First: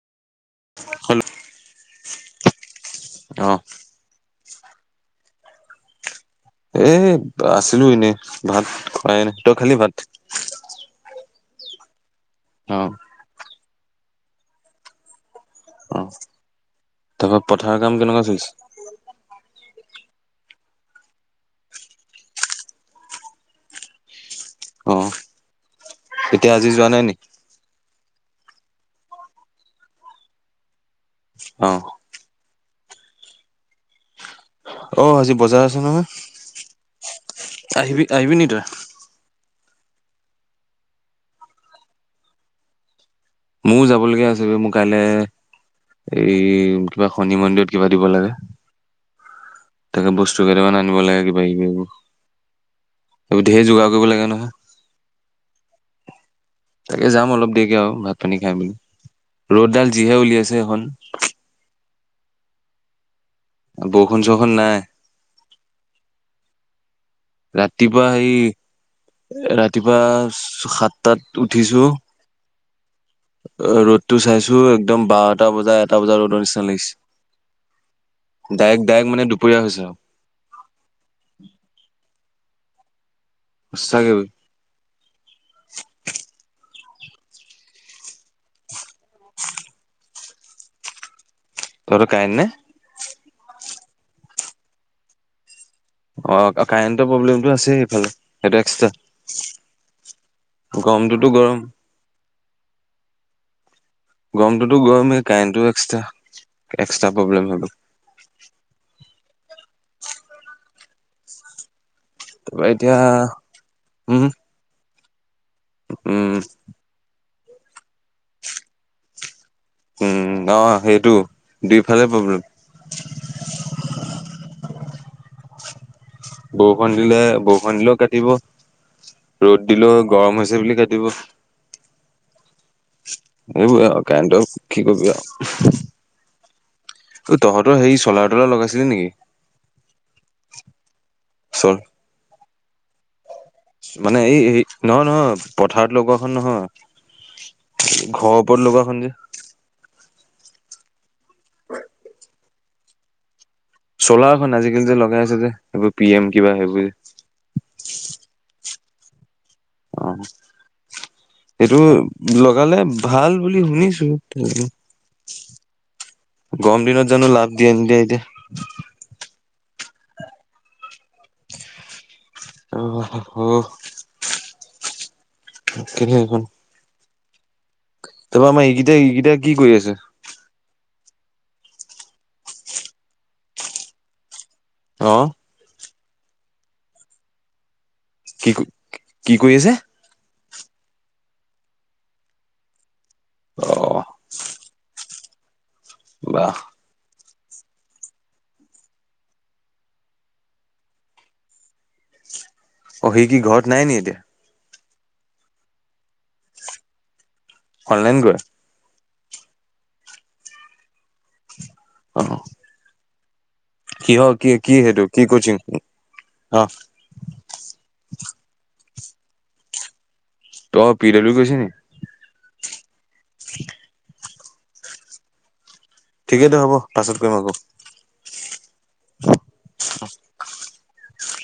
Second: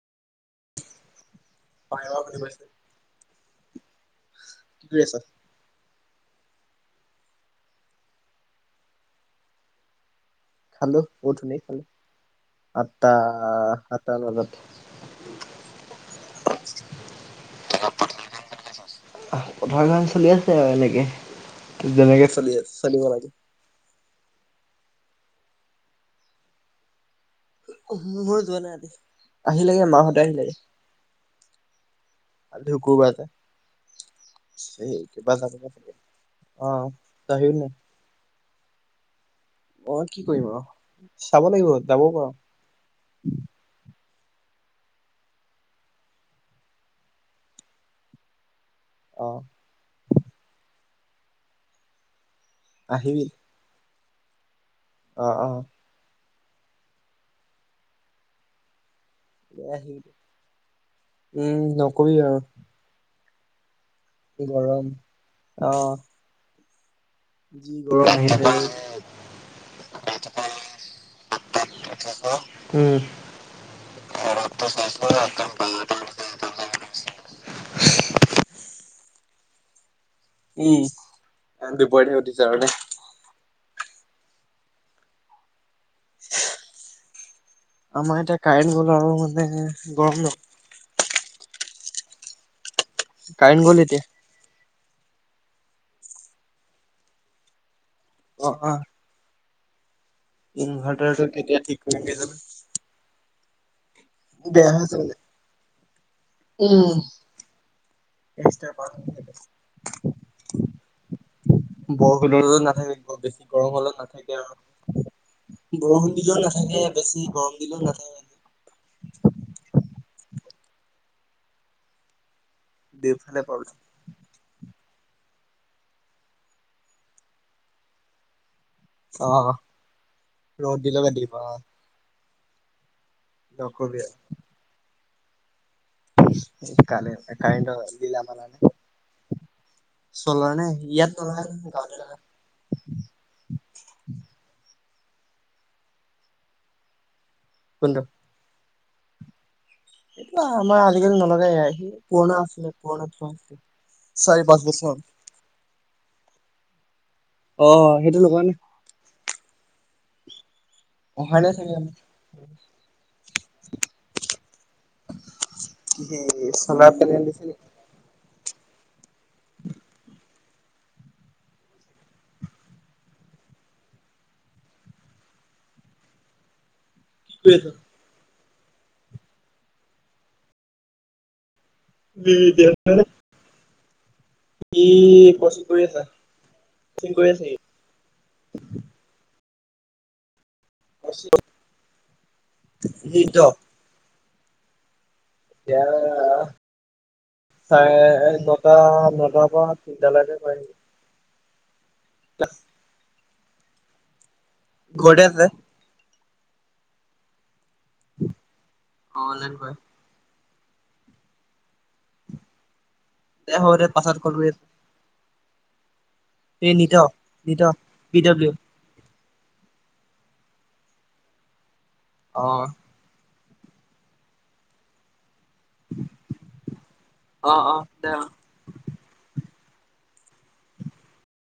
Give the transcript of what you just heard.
Hello [unintelligible] কি অ কৰি আছা? এ' আছিলো এনেই ভাত খুৱাই নাই তই খালি ভাত? খালো বহুত ধুনীয়া কে খালো অ আঠতা আঠতা মানত। অ' তাৰপৰা পথাৰৰ কাম কেনেকুৱা চলিছে? পথাৰৰ কাম চলি আছে আৰু এনেকে যেনেকে চলিব লাগে। অ' এতিয়া আজি যোৱা নাই নেকি? [unintelligible] ময় যোৱা নায় আজি আহিলেগে মাহঁতে আহিলে। অ'। আজি শুক্ৰবাৰ যে। সেই অ', কিবা আজি যাব বজাৰ আছে চাগে অ তই আহিবি নাই নহয় আহিবি আহিবি নিকি তই? [inaudible] অ' কি কৰিম আৰু চাব লাগিব যাবও পাৰু। মোৰো যাব লগীয়া আছে বে মোৰ কাইলে এই কিবা শনি মন্দিৰত কিবা দিব লাগে। অ'। তাকে বস্তু কেইটামান আনিব লাগে কিবা আহিবি কিবি ধেৰ যোগাৰ কৰিব লাগে নহয়। অ', অ'। তাকে যাম অলপ দেৰিকে আৰু ভাত পানী খাই মেলি। ৰ'দডাল আহিবি যিহে উলিয়াইছে সেইখন। উম নকবি আৰু বৰষুণ চৰষুণ নাই। গৰম অ যি ৰাতিপুৱা গৰম সেই আহিছে ৰাতিপুৱা সাতটাত উঠিছো অ' ৰ'দ টো চাইছো একদম বাৰটা বজা এটা বজা ৰ'দৰ নিচিনা উম লাগিছে। ডাইৰেক্ট-ডাইৰেক্ট মানে দুপৰীয়া হৈছে আৰু। উম জেন দুপৰতে হে উঠিচো আৰু নে। সচাকই। আমাৰ এতিয়া কাৰেণ্ট গ'ল আৰু মানে গৰম ন। তহতৰ কাৰেন্ট নাই? কাৰেন্ট গল এতিয়া। অ' কাৰেন্টৰ প্ৰব্লেমটো আছে সেফালে অ', সেইটো অ', এক্সট্ৰা। গৰমটোতো ইনভাৰ্টাৰটো গৰম কেতিয়া ঠিক কৰিম। [unintelligible] গৰমটোতো গৰমেই, কাৰেণতো এক্সট্ৰা, এক্সট্ৰা প্ৰব্লেম হৈ গল। সাৰ প বৰশু দো তাৰপৰা এতিয়া নাথাকে বেছি গৰম হলে উম নাথাকে আৰু বৰষুণ উম দিলেও নাথাকে, বেছি গৰম দিনত নাথাকে। উম অ' সেইটো, দুইফালে প্ৰব্লেম। দেফালে পাবল [unintelligible] বৰষণ দিলে, বৰষণ দিলেও কাটিব অ' ৰ'দ দিলে গৰম হৈছে ৰ'দ বুলি দিলেও কাটিব। দিব অ'। এইব নকবি আৰু [unintelligible] কণটো কি কবি আৰু। কাল অ' কাইণ্ড তহঁতৰ [unintelligible] হেৰি লিল আ চলাৰ মাল তলাৰ নে, লগাইছিলি নেকি? চলাৰ নে? ই ইাত ন চল গা [unintelligible] মানে এই, নহ নহয়, পথাৰত লগৱো খন নহয়। কোনটো? ঘৰৰ ওপৰত লগোৱাখন যে এইটো আমাৰ আজিকালি নলগাই আহি পুৰণা আছিলে পুৰণা থোৱা আছিলে। চাৰি চ'লাৰখন পাঁচ আজিকালি বছৰ যে লগাই আছে যে, সেইবোৰ পি এম কিবা সেইবোৰ যে। অ' সেইটো লগোৱা নাই। অ'। অহা নাই চাগে সেইটো লগালে ভাল বুলি শুনিছো। সেই গম চলাৰ দিনত পেনেল জানো দিছে লাভ নেকি? দিয়ে নিদিয়ে এতিয়া। অ'। কেনেখোন ছ [unintelligible] তাৰপৰা আমাৰ এইকেইটাাই, এইকেইটাাই কি কৰি আছে? বিে [unintelligible] অ ই পৰচং [unintelligible] কৰি আছা পৰচং [unintelligible] কৰি আছা সি। কি, কি কৰি আছে? নিদ [unintelligible] অ এয়া বাহ চাৰে নটা, নটাৰ পৰা তিনটা লেকে কৰে নেকি। ত অ' সি কি ঘৰত নাই নি এতিয়া? ঘোৰটে আছে। অনলাইন কৰে? অনলাইন কৰে। অ'। দে হ'ব দে পাছত কল কিহৰ, কৰি কি, আছো কি সেইটো কি কচিং? অ এই নিত, নিত, পি ডাব্লিউ। তই পিডাব্লিউ কৈছে নি? অ'। [inaudible] ঠিকেই দ হ'ব, পাছত কৰিম অ আকো। অ দে অ অ'।